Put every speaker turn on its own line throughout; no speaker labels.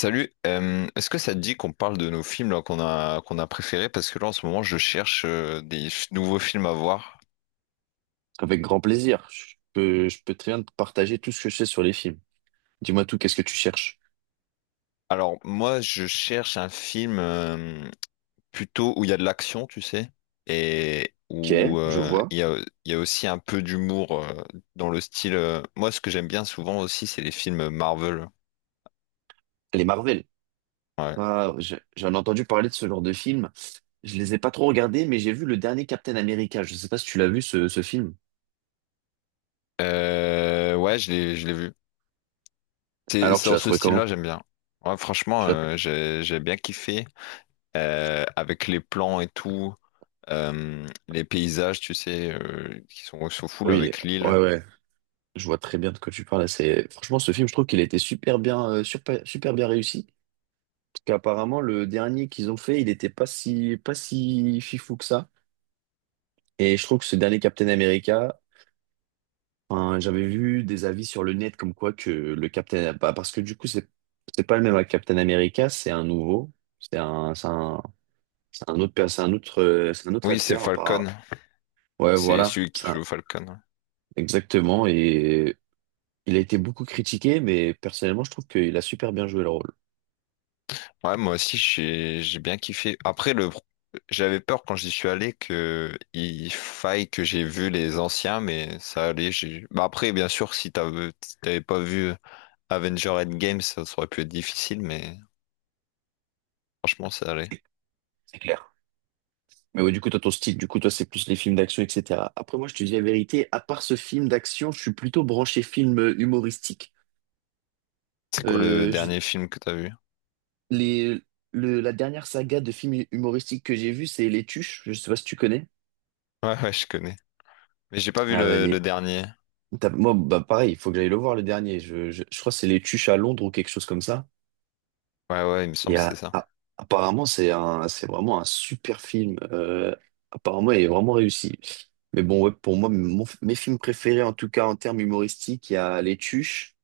Salut, est-ce que ça te dit qu'on parle de nos films là, qu'on a préférés? Parce que là en ce moment je cherche nouveaux films à voir.
Avec grand plaisir. Je peux très bien te partager tout ce que je sais sur les films. Dis-moi tout, qu'est-ce que tu cherches?
Alors moi je cherche un film plutôt où il y a de l'action, tu sais, et
Ok,
où
je vois.
il y a aussi un peu d'humour dans le style. Moi ce que j'aime bien souvent aussi c'est les films Marvel.
Les Marvel.
Ouais.
Ah, j'en ai entendu parler de ce genre de film. Je les ai pas trop regardés, mais j'ai vu le dernier Captain America. Je sais pas si tu l'as vu, ce film.
Ouais je l'ai vu. C'est
Alors,
c'est
tu
dans
l'as
ce
trouvé
style-là,
comment?
j'aime bien. Ouais, franchement,
Tu l'as-
j'ai bien kiffé, avec les plans et tout. Les paysages, tu sais, qui sont au full avec l'île.
Ouais, ouais. Je vois très bien de quoi tu parles. C'est... Franchement, ce film, je trouve qu'il a été super bien, super, super bien réussi. Parce qu'apparemment, le dernier qu'ils ont fait, il était pas si fifou que ça. Et je trouve que ce dernier Captain America, enfin, j'avais vu des avis sur le net comme quoi que le Captain, bah, parce que du coup c'est pas le même avec Captain America, c'est un nouveau, c'est un c'est un c'est un c'est un autre
Oui, c'est
acteur à
Falcon.
part. Ouais,
C'est
voilà,
celui qui
ça
joue Falcon.
exactement. Et il a été beaucoup critiqué, mais personnellement, je trouve qu'il a super bien joué le rôle.
Ouais, moi aussi, j'ai bien kiffé. Après, j'avais peur quand j'y suis allé que il faille que j'ai vu les anciens, mais ça allait. Bah après, bien sûr, si t'avais pas vu Avenger Endgame, ça aurait pu être difficile, mais franchement, ça allait.
C'est clair. Mais ouais, du coup, toi, ton style, du coup, toi, c'est plus les films d'action, etc. Après, moi, je te dis la vérité, à part ce film d'action, je suis plutôt branché film humoristique.
C'est quoi le
Euh, je
dernier film que t'as vu?
les, la dernière saga de films humoristiques que j'ai vu, c'est Les Tuches. Je sais pas si tu connais.
Ouais, ouais, je connais. Mais j'ai pas vu
Ah bah,
le
les...
dernier.
Moi, bah, pareil, il faut que j'aille le voir le dernier. Je crois que c'est Les Tuches à Londres ou quelque chose comme ça.
Ouais, ouais, il me semble
Et
que c'est ça.
apparemment, c'est vraiment un super film. Apparemment, il est vraiment réussi. Mais bon, ouais, pour moi, mes films préférés, en tout cas en termes humoristiques, il y a Les Tuches.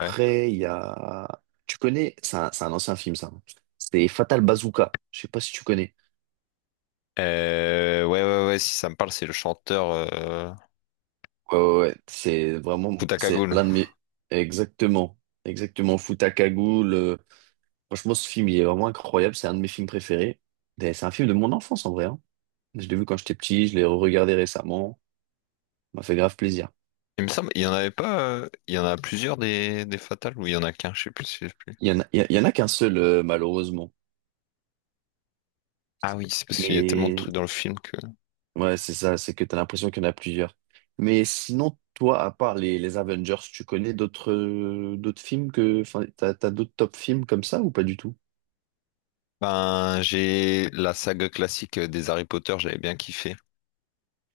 Ouais.
il y a... Tu connais? C'est un ancien film, ça. C'est Fatal Bazooka. Je sais pas si tu connais.
Ouais, ouais, ouais, si ça me parle, c'est le chanteur,
Ouais, ouais, ouais. C'est vraiment,
Futaka
c'est
Goul.
l'un de mes, exactement, exactement, Futakagu, le, franchement, ce film, il est vraiment incroyable, c'est un de mes films préférés. Et c'est un film de mon enfance, en vrai, hein. Je l'ai vu quand j'étais petit, je l'ai regardé récemment, ça m'a fait grave plaisir.
Il me semble, il y en avait pas, il y en a plusieurs des, Fatales, ou il y en a qu'un, je sais plus.
Il y en a, il y en a qu'un seul, malheureusement.
Ah oui, c'est parce qu'il y a tellement de
Mais,
trucs dans le film que.
ouais, c'est ça, c'est que t'as l'impression qu'il y en a plusieurs. Mais sinon, toi, à part les Avengers, tu connais d'autres, d'autres films que, enfin, t'as d'autres top films comme ça ou pas du tout?
Ben, j'ai la saga classique des Harry Potter, j'avais bien kiffé.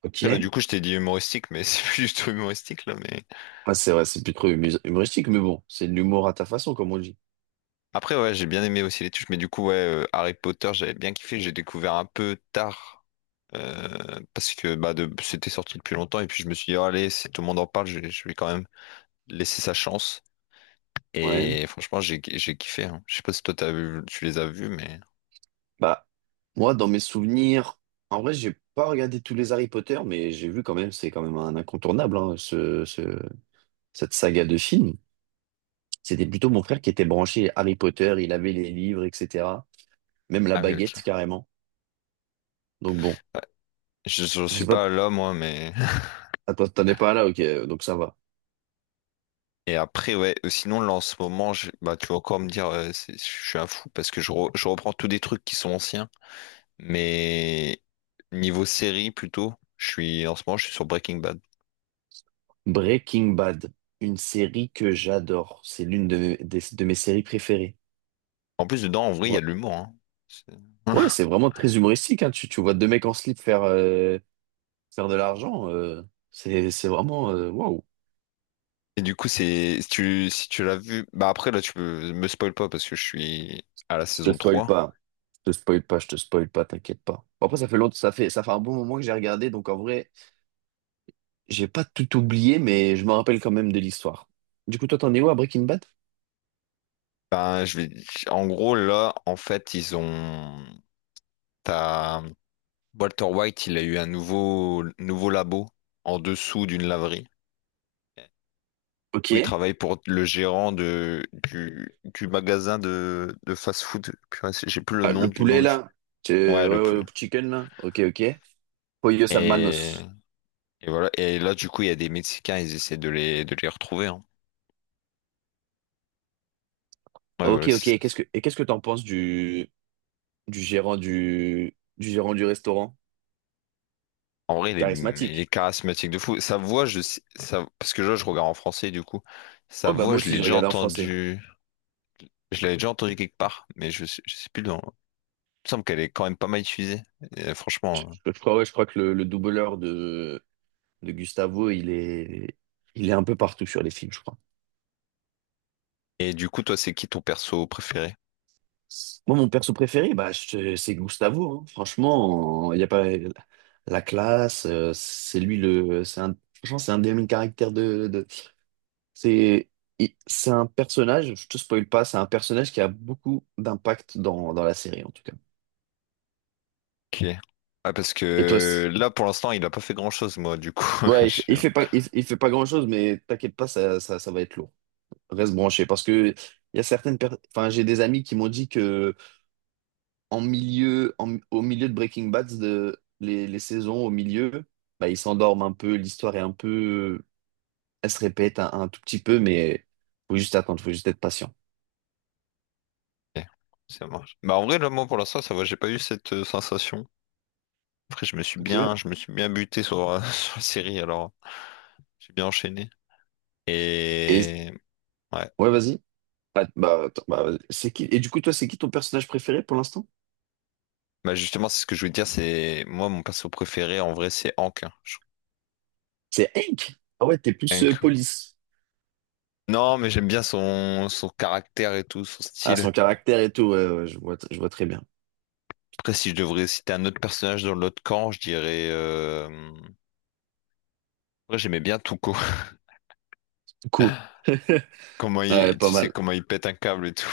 Ok.
Là, du coup, je t'ai dit humoristique, mais c'est plus du tout humoristique, là, mais.
Ah, c'est vrai, c'est plus trop humoristique, mais bon, c'est de l'humour à ta façon, comme on dit.
Après, ouais, j'ai bien aimé aussi les touches, mais du coup, ouais, Harry Potter, j'avais bien kiffé. J'ai découvert un peu tard, parce que bah, de, c'était sorti depuis longtemps. Et puis, je me suis dit, oh, allez, si tout le monde en parle, je vais quand même laisser sa chance.
Ouais.
Et franchement, j'ai kiffé, hein. Je sais pas si toi, t'as vu, tu les as vus, mais.
Bah, moi, dans mes souvenirs, en vrai, j'ai pas regardé tous les Harry Potter, mais j'ai vu quand même, c'est quand même un incontournable, hein, cette saga de films. C'était plutôt mon frère qui était branché Harry Potter, il avait les livres, etc. Même la
Ah oui,
baguette,
ok.
carrément. Donc bon,
Ouais. Je
je
suis
sais pas,
pas l'homme, moi, mais.
attends, t'en es pas là, ok, donc ça va.
Et après, ouais, sinon, là, en ce moment, bah, tu vas encore me dire, je suis un fou parce que je reprends tous des trucs qui sont anciens. Mais niveau série plutôt, je suis sur Breaking Bad.
Breaking Bad, une série que j'adore. C'est l'une de de mes séries préférées.
En plus dedans en vrai il y a de l'humour, hein. C'est-
Ouais, c'est vraiment très humoristique, hein. Tu vois deux mecs en slip faire, faire de l'argent. C'est vraiment, waouh.
Et du coup, c'est si tu l'as vu, bah après là tu peux me spoil pas parce que je suis à la
Je te
saison
spoil
trois.
pas. Je te spoil pas, t'inquiète pas. Bon, après, ça fait longtemps, ça fait un bon moment que j'ai regardé, donc en vrai, j'ai pas tout oublié, mais je me rappelle quand même de l'histoire. Du coup, toi, t'en es où à Breaking Bad?
Ben je vais en gros là en fait ils ont t'as Walter White, il a eu un nouveau labo en dessous d'une laverie,
Ok.
où il travaille pour le gérant du magasin de fast-food. Purée, c'est- J'ai plus le
Ah,
nom
le poulet,
du.
là. Ouais,
Ouais, le
ouais, le
poule.
chicken, là. Ok, ok. Pollos
Et,
Hermanos.
et voilà. Et là, du coup, il y a des Mexicains, ils essaient de de les retrouver, hein. Ouais, voilà,
Ok,
c'est
ok.
ça.
Et
C'est-
et qu'est-ce que t'en penses du gérant du gérant du restaurant?
En vrai, il est
Charismatique.
charismatique de fou. Sa voix, ça, parce que là, je regarde en français, du coup. Sa
Oh bah
voix,
moi
je
aussi,
l'ai
je
déjà
regardais en français.
entendu. Je l'avais déjà entendu quelque part, mais je sais plus. Dans. Me semble qu'elle est quand même pas mal utilisée, et franchement, hein.
Je crois, ouais, je crois que le doubleur de Gustavo, il est un peu partout sur les films, je crois.
Et du coup, toi, c'est qui ton perso préféré?
Moi, mon perso préféré, bah, c'est Gustavo. Hein. Franchement, il n'y a pas la classe. C'est lui le. C'est un, franchement, c'est un des meilleurs caractères c'est c'est un personnage, je te spoil pas, c'est un personnage qui a beaucoup d'impact dans la série, en tout cas.
Qui est? Ah, parce
Et toi, c'est-
que là, pour l'instant, il a pas fait grand-chose, moi, du coup. Je
ouais,
suis... ok,
il fait pas grand-chose, mais t'inquiète pas, ça va être lourd. Reste branché parce que il y a certaines personnes enfin j'ai des amis qui m'ont dit que au milieu de les saisons au milieu bah ils s'endorment un peu l'histoire est un peu elle se répète un tout petit peu mais faut juste attendre faut juste être patient
ça marche. Bah, en vrai, là, moi, pour l'instant, ça va, j'ai pas eu cette, sensation. Après,
ok
je me suis bien buté sur, sur la série, alors j'ai bien enchaîné.
et
Et ouais,
ouais vas-y vas-y. C'est qui et du coup toi c'est qui ton personnage préféré pour l'instant
bah justement, c'est ce que je voulais dire, c'est moi, mon perso préféré, en vrai, c'est Hank, hein. Je- trouve
c'est Hank ah ouais t'es plus
Hank.
police
Non, mais j'aime bien son... son caractère et tout, son
ah son
style.
caractère et tout ouais, ouais, je vois très bien
Après, si je devrais citer un autre personnage dans l'autre camp, je dirais, après, j'aimais bien Tuco.
cool
Comment
ouais,
il, tu
pas
sais
mal
comment il pète un câble et tout.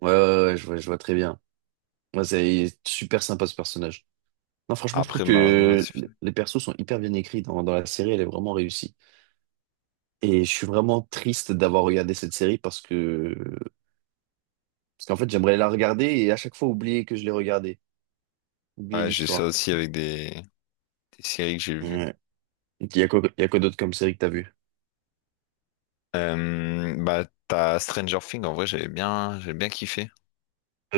ouais, ouais, ouais, je vois très bien. Ouais, c'est super sympa ce personnage. Non, franchement, je trouve
Après, malheureusement, là,
que
c'est fini.
les persos sont hyper bien écrits dans la série, elle est vraiment réussie. Et je suis vraiment triste d'avoir regardé cette série parce qu'en fait, j'aimerais la regarder et à chaque fois oublier que je l'ai regardée, oublier
Ouais, j'ai ça
l'histoire.
aussi avec des séries que j'ai vues.
Ouais. Il y a quoi d'autre comme série que t'as vu?
Bah, t'as Stranger Things, en vrai, j'ai bien kiffé.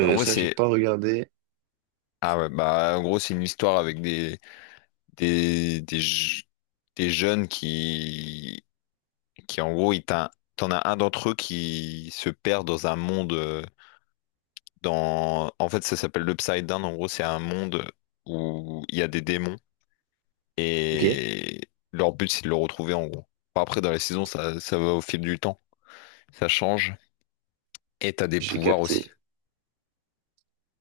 En vrai,
Ça, j'ai
c'est,
pas regardé.
ah ouais, bah, en gros, c'est une histoire avec des, je- des jeunes qui, en gros, t'en as un d'entre eux qui se perd dans un monde. Dans... En fait, ça s'appelle l'Upside Down. En gros, c'est un monde où il y a des démons,
Ok,
et leur but, c'est de le retrouver en gros. Enfin, après, dans les saisons, ça va au fil du temps. Ça change. Et t'as des
j'ai
pouvoirs aussi.
capté.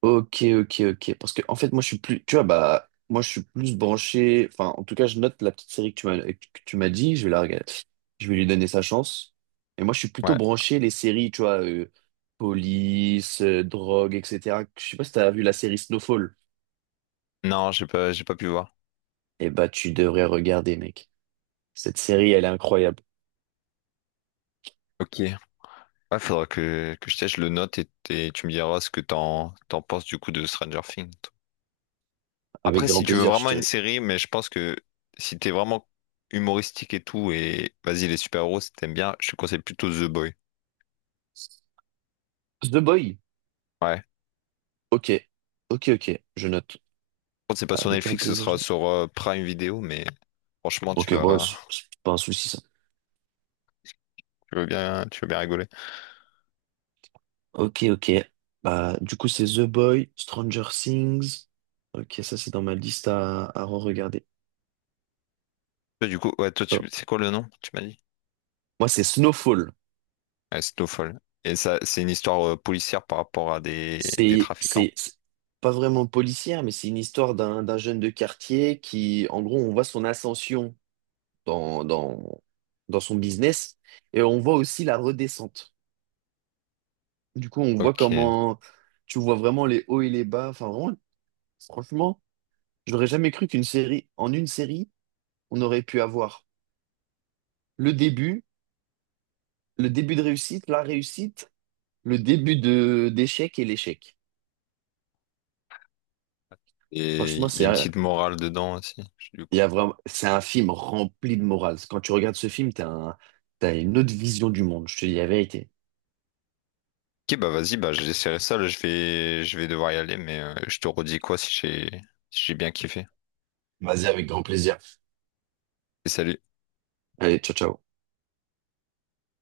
Ok, ok, ok. Parce que, en fait, moi, je suis plus, tu vois, bah, moi, je suis plus branché. Enfin, en tout cas, je note la petite série que tu m'as dit. Je vais la regarder. Je vais lui donner sa chance. Et moi, je suis plutôt
Ouais.
branché les séries, tu vois, police, drogue, etc. Je sais pas si t'as vu la série Snowfall.
Non, j'ai pas pu voir.
Eh bah, tu devrais regarder, mec. Cette série, elle est incroyable.
Ok. Ouais, faudra que je teste, je le note, et tu me diras ce que t'en penses du coup de Stranger Things.
Avec
Après, si
grand
tu veux
plaisir, je
vraiment une
te.
série, mais je pense que si t'es vraiment humoristique et tout, et vas-y, les super-héros, si t'aimes bien, je te conseille plutôt The Boy.
The Boy.
Ouais.
Ok, ok, ok. Je note.
Contre, c'est pas sur
Avec grand
Netflix, ce
plaisir. Je
sera
note.
sur Prime Video, mais franchement,
Ok, bon, c'est pas un souci, ça.
tu veux bien rigoler.
Ok, ok. Bah, du coup, c'est The Boy, Stranger Things. Ok, ça, c'est dans ma liste à re-regarder.
Toi, du coup, ouais, toi, tu-
Hop.
c'est quoi le nom, tu m'as dit?
Moi, c'est Snowfall.
Ouais, Snowfall. Et ça, c'est une histoire, policière par rapport à des trafiquants.
C'est pas vraiment policière, mais c'est une histoire d'un jeune de quartier qui, en gros, on voit son ascension dans, dans, dans son business et on voit aussi la redescente. Du coup, on voit
Ok. Et
comment tu vois vraiment les hauts et les bas. Enfin, vraiment, franchement, j'aurais jamais cru qu'une série, en une série, on aurait pu avoir le début le début de réussite, la réussite, le début de d'échec et l'échec. Franchement,
il y a une petite morale dedans aussi, du
il y
coup.
a vraiment, c'est un film rempli de morale. Quand tu regardes ce film, t'as une autre vision du monde, je te dis la vérité.
Ok, bah vas-y, bah j'essaierai ça, là, je vais devoir y aller, mais je te redis quoi si si j'ai bien kiffé.
Vas-y, avec grand plaisir.
Et salut.
Allez, ciao, ciao.